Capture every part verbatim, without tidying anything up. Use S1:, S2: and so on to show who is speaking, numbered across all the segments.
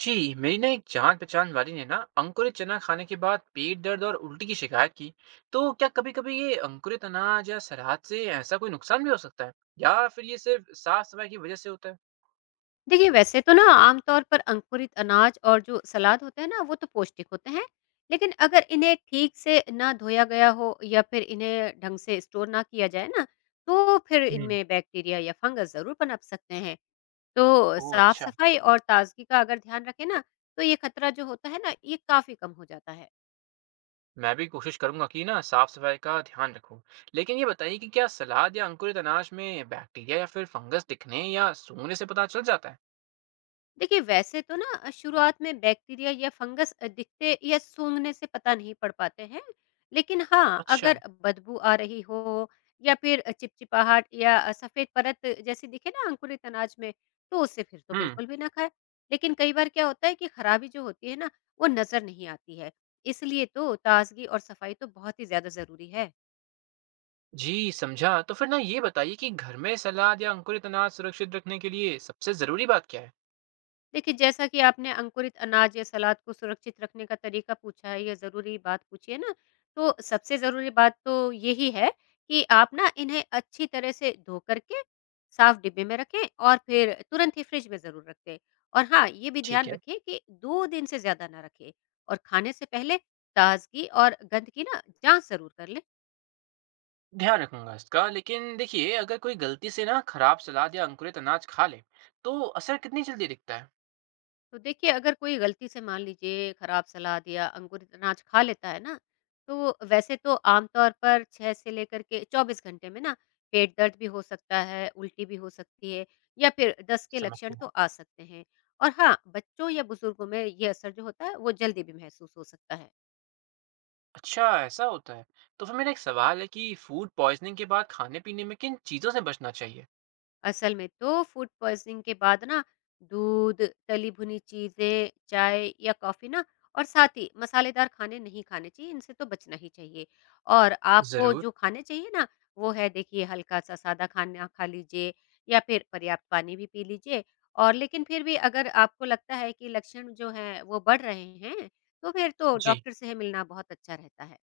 S1: जी, मेरी ना एक जान पहचान वाली ने ना अंकुरित चना खाने के बाद पेट दर्द और उल्टी की शिकायत की। तो क्या कभी कभी ये अंकुरित अनाज या सलाद से ऐसा कोई नुकसान भी हो सकता है? या फिर ये सिर्फ साफ सफाई की वजह से होता है?
S2: देखिए, वैसे तो ना आमतौर पर अंकुरित अनाज और जो सलाद होते हैं ना, वो तो पौष्टिक होते हैं। लेकिन अगर इन्हें ठीक से ना धोया गया हो या फिर इन्हें ढंग से स्टोर ना किया जाए ना, तो फिर
S1: हम्म।
S2: इनमें बैक्टीरिया या फंगस जरूर पनप सकते हैं। तो
S1: ओह
S2: साफ
S1: अच्छा।
S2: सफाई और ताजगी का अगर ध्यान रखें ना, तो ये खतरा जो होता है ना, ये काफी कम हो जाता है।
S1: मैं भी कोशिश करूंगा कि ना साफ सफाई का ध्यान रखूं। लेकिन ये बताइए कि क्या सलाद या अंकुरित अनाज में बैक्टीरिया या फिर फंगस दिखने या सूंघने से पता चल जाता है?
S2: देखिए, वैसे तो ना शुरुआत में बैक्टीरिया या फंगस दिखते या सूंघने से पता नहीं पड़ पाते हैं। लेकिन हाँ,
S1: अच्छा।
S2: अगर बदबू आ रही हो या फिर चिपचिपाहट या सफेद परत जैसी दिखे ना अंकुरित अनाज में, तो उसे फिर तो
S1: हम्म।
S2: बिल्कुल भी ना खाए। लेकिन कई बार क्या होता है कि खराबी जो होती है ना, वो नजर नहीं आती है। इसलिए तो ताजगी और सफाई तो बहुत ही ज्यादा जरूरी है।
S1: जी समझा। तो फिर ना ये बताइए कि घर में सलाद या अंकुरित अनाज सुरक्षित रखने के लिए सबसे जरूरी बात क्या है?
S2: देखिए, जैसा कि आपने अंकुरित अनाज या सलाद को सुरक्षित रखने का तरीका पूछा है या ज़रूरी बात पूछी है ना, तो सबसे ज़रूरी बात तो यही है कि आप ना इन्हें अच्छी तरह से धो कर के साफ डिब्बे में रखें और फिर तुरंत ही फ्रिज में ज़रूर रख दें। और हाँ, ये भी
S1: ठीक
S2: ध्यान
S1: है,
S2: रखें कि दो दिन से ज़्यादा ना रखें। और खाने से पहले ताज़गी और गंध की ना जाँच ज़रूर कर लें।
S1: ध्यान रखूंगा इसका। लेकिन देखिए, अगर कोई गलती से ना खराब सलाद या अंकुरित अनाज खा ले, तो असर कितनी जल्दी दिखता है?
S2: तो देखिए, अगर कोई गलती से मान लीजिए खराब सलाद या अंकुरित अनाज खा लेता है ना, तो वैसे तो आमतौर पर छह से लेकर के चौबीस घंटे में ना पेट दर्द भी हो सकता है, उल्टी भी हो सकती है या फिर दस्त के
S1: समझ
S2: लक्षण तो
S1: गया।
S2: आ सकते हैं। और हाँ, बच्चों या बुजुर्गों में ये असर जो होता है वो जल्दी भी महसूस हो सकता है।
S1: अच्छा, ऐसा होता है? तो फिर मेरा एक सवाल है कि फूड पॉइजनिंग के बाद खाने पीने में किन चीज़ों से बचना चाहिए?
S2: असल में तो फूड पॉइजनिंग के बाद ना दूध, तली भुनी चीजें, चाय या कॉफी ना और साथ ही मसालेदार खाने नहीं खाने चाहिए, इनसे तो बचना ही चाहिए। और आपको
S1: जरूर।
S2: जो खाने चाहिए ना, वो है, देखिए हल्का सा सादा खाना खा लीजिए या फिर पर्याप्त पानी भी पी लीजिए। और लेकिन फिर भी अगर आपको लगता है कि लक्षण जो हैं वो बढ़ रहे हैं, तो फिर तो
S1: जी।
S2: डॉक्टर से मिलना बहुत अच्छा रहता है।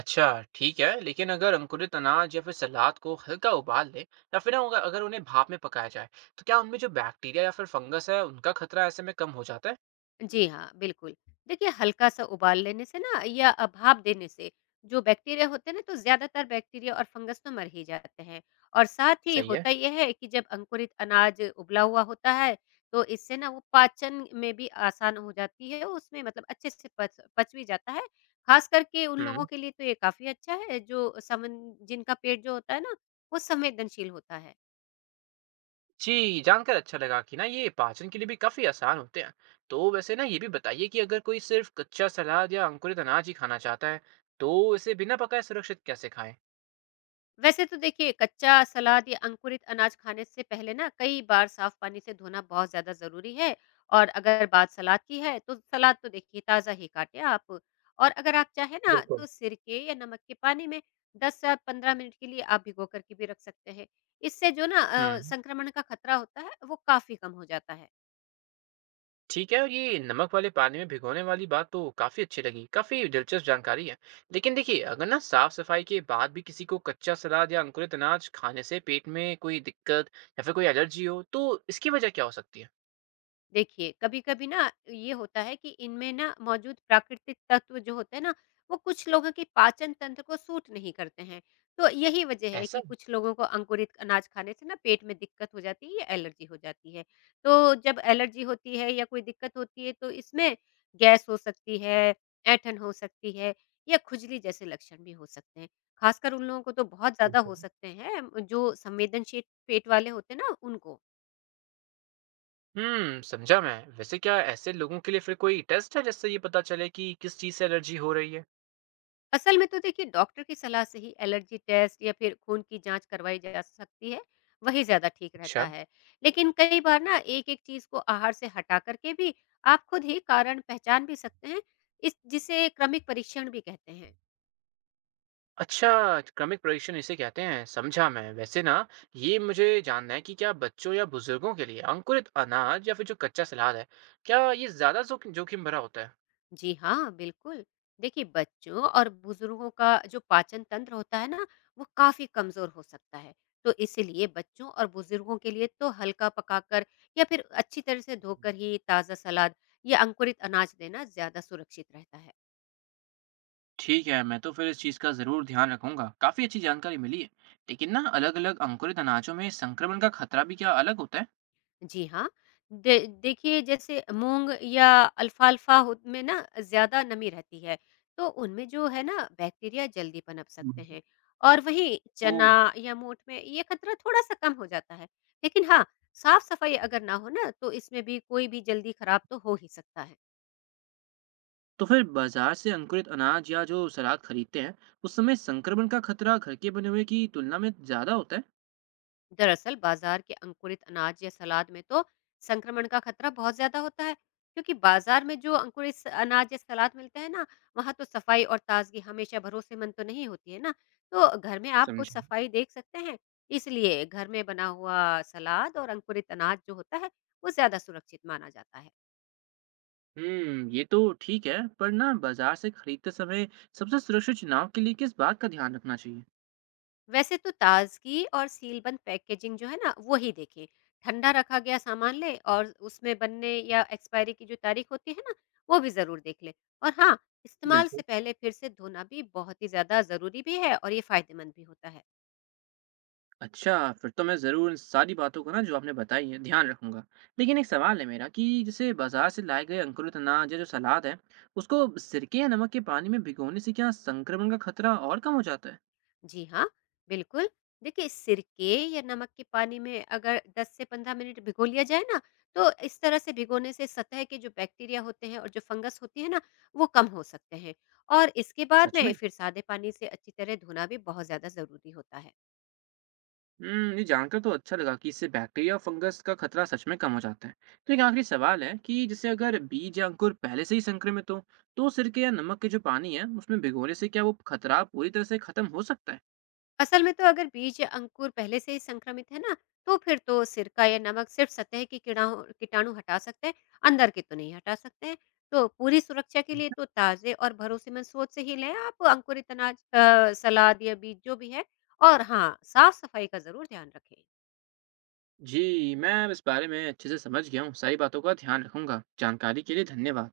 S1: अच्छा। ठीक है, लेकिन अगर अंकुरित अनाज या फिर सलाद को हल्का उबाल ले, या फिर ना अगर अगर उन्हें भाप में पकाया जाए, तो क्या उनमें जो बैक्टीरिया या फिर फंगस है उनका खतरा ऐसे में कम हो जाता है?
S2: जी हाँ, बिल्कुल। देखिए, हल्का-सा उबाल लेने से ना या अ, भाप देने से जो बैक्टीरिया होते हैं ना, तो ज़्यादातर बैक्टीरिया और फंगस तो मर ही जाते हैं। और साथ ही
S1: सही है।
S2: होता ये है कि जब अंकुरित अनाज उबला हुआ होता है, तो इससे ना वो पाचन में भी आसान हो जाती है, उसमें मतलब अच्छे से पच पच भी जाता है। ख़ास करके उन लोगों
S1: हम्म।
S2: के लिए तो ये काफ़ी अच्छा है जो समन जिनका पेट जो होता है ना, वो संवेदनशील होता है।
S1: जी, जानकर अच्छा लगा कि ना ये पाचन के लिए भी काफ़ी आसान होते हैं। तो वैसे ना ये भी बताइए कि अगर कोई सिर्फ़ कच्चा सलाद या अंकुरित अनाज ही खाना चाहता है, तो इसे बिना पकाए सुरक्षित कैसे खाएँ?
S2: वैसे तो देखिए, कच्चा सलाद या अंकुरित अनाज खाने से पहले ना कई बार साफ पानी से धोना बहुत ज़्यादा ज़रूरी है। और अगर बात सलाद की है, तो सलाद तो देखिए ताज़ा ही काटें आप। और अगर आप चाहें ना,
S1: बिल्कुल।
S2: तो सिरके या नमक के पानी में दस से पंद्रह मिनट के लिए आप भिगो करके भी रख सकते हैं। इससे जो ना अ,
S1: हुँ,
S2: संक्रमण का खतरा होता है, वो काफ़ी कम हो जाता है।
S1: ठीक है। और ये नमक वाले पानी में भिगोने वाली बात तो काफ़ी अच्छी लगी, काफ़ी दिलचस्प जानकारी है। लेकिन देखिए, अगर ना साफ-सफाई के बाद भी किसी को कच्चा सलाद या अंकुरित अनाज खाने से पेट में कोई दिक्कत या फिर कोई एलर्जी हो, तो इसकी वजह क्या हो सकती है?
S2: देखिए, कभी-कभी ना ये होता है कि इनमें ना मौजूद प्राकृतिक तत्व जो होते हैं ना, वो कुछ लोगों के पाचन तंत्र को सूट नहीं करते हैं। तो यही वजह है
S1: ऐसा?
S2: कि कुछ लोगों को अंकुरित अनाज खाने से ना पेट में दिक्कत हो जाती है या एलर्जी हो जाती है। तो जब एलर्जी होती है या कोई दिक्कत होती है, तो इसमें गैस हो सकती है, ऐंठन हो सकती है या खुजली जैसे लक्षण भी हो सकते हैं। ख़ासकर उन लोगों को तो बहुत ज़्यादा हो सकते हैं जो संवेदनशील पेट वाले होते हैं ना उनको।
S1: हम्म, समझा मैं। वैसे क्या ऐसे लोगों के लिए फिर कोई टेस्ट है जिससे ये पता चले कि किस चीज़ से एलर्जी हो रही है?
S2: असल में तो देखिए, डॉक्टर की सलाह से ही एलर्जी टेस्ट या फिर खून की जांच करवाई जा सकती है, वही ज्यादा ठीक
S1: अच्छा।
S2: रहता है। लेकिन कई बार ना एक एक चीज को आहार से हटा करके भी आप खुद ही कारण पहचान भी सकते हैं, इस जिसे क्रमिक परीक्षण भी कहते हैं।
S1: अच्छा, क्रमिक परीक्षण इसे कहते हैं, समझा मैं। वैसे ना ये मुझे जानना है कि क्या बच्चों या बुजुर्गों के लिए अंकुरित अनाज या फिर जो कच्चा सलाद है, क्या ये ज़्यादा जोखिम जोखिम भरा होता है?
S2: जी हाँ, बिल्कुल। देखिए, बच्चों और बुज़ुर्गों का जो पाचन तंत्र होता है ना, वो काफ़ी कमज़ोर हो सकता है। तो इसलिए बच्चों और बुज़ुर्गों के लिए तो हल्का पकाकर या फिर अच्छी तरह से धोकर ही ताज़ा सलाद या अंकुरित अनाज देना ज़्यादा सुरक्षित रहता है।
S1: ठीक है, मैं तो फिर इस चीज़ का ज़रूर ध्यान रखूंगा। काफ़ी अच्छी जानकारी मिली है। लेकिन ना अलग अलग अंकुरित अनाजों में संक्रमण का खतरा भी क्या अलग होता है?
S2: जी हाँ। दे देखिए जैसे मूँग या अल्फ़ाल्फ़ा हो में ना ज़्यादा नमी रहती है, तो उनमें जो है ना बैक्टीरिया जल्दी पनप सकते हैं और वहीं चना
S1: हम्म।
S2: या मोठ में ये खतरा थोड़ा-सा कम हो जाता है। लेकिन हाँ, साफ़-सफ़ाई अगर ना हो ना, तो इसमें भी कोई भी जल्दी खराब तो हो ही सकता है।
S1: तो फिर बाजार से अंकुरित अनाज या जो सलाद खरीदते हैं उस समय संक्रमण का खतरा घर के बने हुए की तुलना में ज्यादा होता है?
S2: दरअसल बाजार के अंकुरित अनाज या सलाद में तो संक्रमण का खतरा बहुत ज्यादा होता है, क्योंकि बाजार में जो अंकुरित स- अनाज या सलाद मिलते हैं ना, वहाँ तो सफाई और ताजगी हमेशा भरोसेमंद तो नहीं होती है ना। तो घर में आप कुछ
S1: समझे।
S2: सफाई देख सकते हैं। इसलिए घर में बना हुआ सलाद और अंकुरित अनाज जो होता है, वो ज्यादा सुरक्षित माना जाता है।
S1: हम्म, ये तो ठीक है। पर ना बाजार से खरीदते समय सबसे सुरक्षित चुनाव के लिए किस बात का ध्यान रखना चाहिए?
S2: वैसे तो ताज़गी और सीलबंद पैकेजिंग जो है ना, वो ही देखें। ठंडा रखा गया सामान लें और उसमें बनने या एक्सपायरी की जो तारीख होती है ना, वो भी ज़रूर देख लें। और हाँ, इस्तेमाल
S1: बिल्कुल।
S2: से पहले फिर से धोना भी बहुत ही ज़्यादा ज़रूरी भी है और ये फ़ायदेमंद भी होता है।
S1: अच्छा। फिर तो मैं जरूर इन सारी बातों का ना जो आपने बताई है ध्यान रखूंगा। लेकिन एक सवाल है मेरा कि जैसे बाजार से लाए गए अंकुरित अनाज या जो सलाद है, उसको सिरके या नमक के पानी में भिगोने से क्या संक्रमण का खतरा और कम हो जाता है?
S2: जी हाँ, बिल्कुल। देखिए, सिरके या नमक के पानी में अगर दस से पंद्रह मिनट भिगो लिया जाए ना, तो इस तरह से भिगोने से सतह के जो बैक्टीरिया होते हैं और जो फंगस होती है ना, वो कम हो सकते हैं। और इसके बाद
S1: सच में।
S2: में फिर सादे पानी से अच्छी तरह धोना भी बहुत ज़्यादा ज़रूरी होता है।
S1: हम्म, ये जानकर तो अच्छा लगा कि इससे बैक्टीरिया और फंगस का खतरा सच में कम हो जाता है। तो एक आखिरी सवाल है कि जैसे अगर बीज या अंकुर पहले से ही संक्रमित हो, तो सिरके या नमक के जो पानी है उसमें भिगोने से क्या वो खतरा पूरी तरह से खत्म हो सकता है?
S2: असल में तो अगर बीज या अंकुर पहले से ही संक्रमित है ना, तो फिर तो सिरका या नमक सिर्फ सतह की कीड़ाणु कीटाणु हटा सकते हैं, अंदर के तो नहीं हटा सकते हैं। तो पूरी सुरक्षा के लिए तो ताजे और भरोसेमंद स्रोत से ही लें आप अंकुरित अनाज अ, सलाद या बीज जो भी है। और हाँ, साफ सफाई का जरूर ध्यान रखें।
S1: जी, मैं अब इस बारे में अच्छे से समझ गया हूँ। सारी बातों का ध्यान रखूंगा। जानकारी के लिए धन्यवाद।